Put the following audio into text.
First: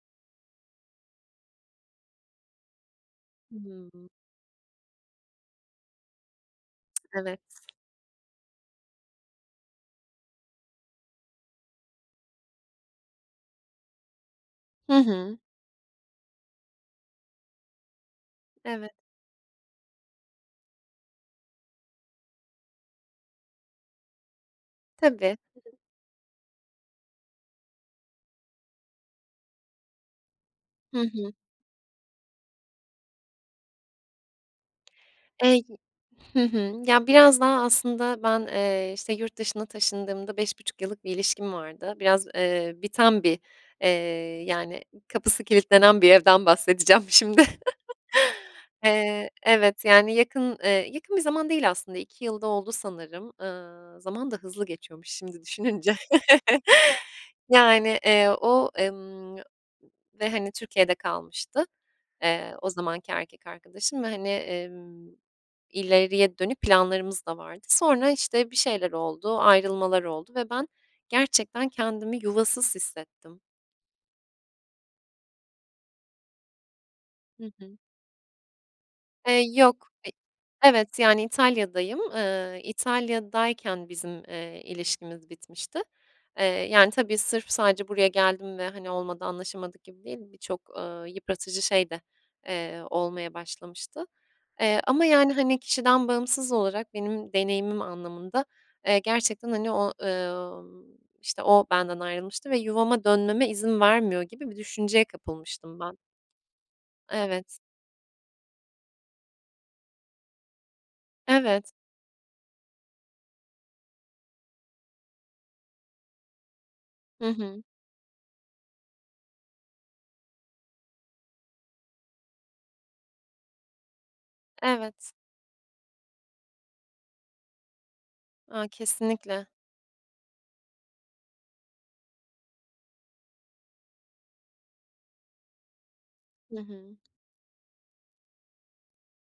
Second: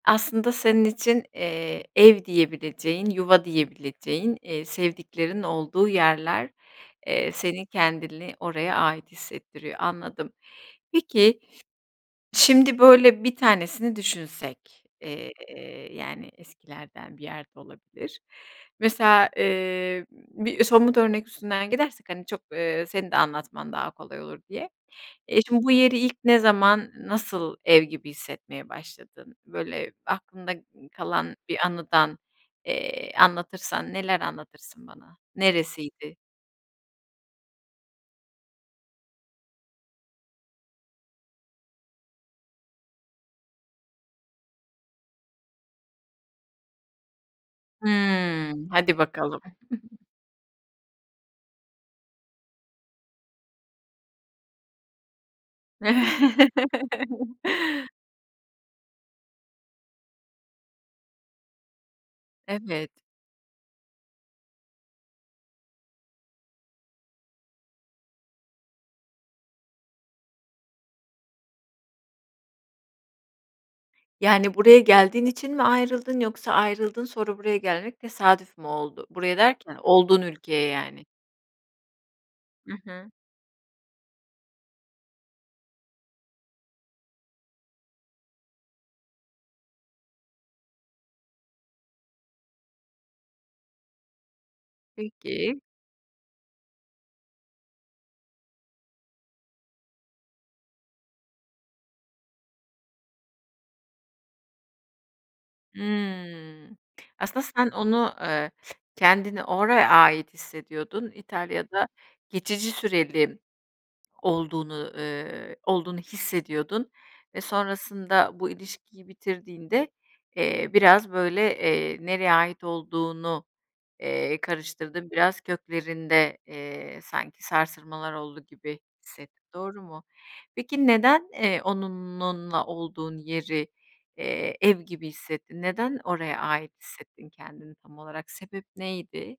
Aslında senin için, eee, ev diyebileceğin, yuva Hımm. diyebileceğin, iii, sevdiklerin olduğu yerler, eee, Evet. seni kendini oraya ait hissettiriyor, anladım. Peki, şimdi, böyle, bir tanesini düşünsek, Hı eee, hı. yani, eskilerden bir yer de olabilir. Evet. Mesela, eee, bir somut örnek üstünden gidersek, hani, çok, eee, senin de anlatman daha kolay olur diye. Tabii. Eee, şimdi bu yeri ilk ne zaman, nasıl ev gibi hissetmeye başladın? Böyle aklında Hı hı. kalan bir anıdan, eee, anlatırsan neler anlatırsın bana? Eee, y Neresiydi? Hı hı. Ya, biraz daha aslında ben, eee, işte, yurt dışına taşındığımda 5.5 yıllık bir ilişkim vardı. Biraz, eee, biten bir, eee, yani kapısı kilitlenen bir evden bahsedeceğim şimdi. Hımm, hadi Eee, bakalım. evet, yani, yakın eee, yakın bir zaman değil aslında, 2 yıl da oldu sanırım, ııı, zaman da hızlı geçiyormuş şimdi düşününce. Yani, eee, o, ımm, ve, hani, Türkiye'de kalmıştı, eee, o Evet. zamanki erkek arkadaşım ve, hani, emm, ileriye dönük planlarımız da vardı. Sonra, işte, bir şeyler oldu, ayrılmalar oldu ve ben gerçekten kendimi yuvasız hissettim. Yani buraya geldiğin için mi ayrıldın yoksa ayrıldın sonra Hı buraya hı. gelmek tesadüf mü oldu? Buraya Eee, derken yok, i olduğun ülkeye evet, yani. yani İtalya'dayım. Iıı, I hı. İtalya'dayken bizim, eee, ilişkimiz bitmişti. Eee, yani, tabii sırf sadece buraya geldim ve, hani, olmadı anlaşamadık gibi değil, birçok, ııı, yıpratıcı şey de, eee, olmaya başlamıştı, eee, ama, yani, hani, Peki. kişiden bağımsız olarak benim deneyimim anlamında, eee, gerçekten, hani, o ı ımm, işte, o benden ayrılmıştı ve yuvama dönmeme izin vermiyor gibi bir düşünceye kapılmıştım ben. Imm, k aslında Evet. sen onu, eee, kendini oraya ait hissediyordun, Evet. İtalya'da geçici süreli olduğunu ııı, olduğunu hissediyordun Hı ve hı. sonrasında bu ilişkiyi bitirdiğinde, eee, biraz böyle, eee, nereye ait olduğunu, eee, karıştırdın Evet. biraz köklerinde, eee, sanki sarsılmalar oldu A, gibi hissettin, kesinlikle. doğru mu? Peki neden, eee, onunla olduğun yeri, eee, ev gibi hissettin? Neden oraya Hı ait hı. hissettin kendini tam olarak? Sebep neydi?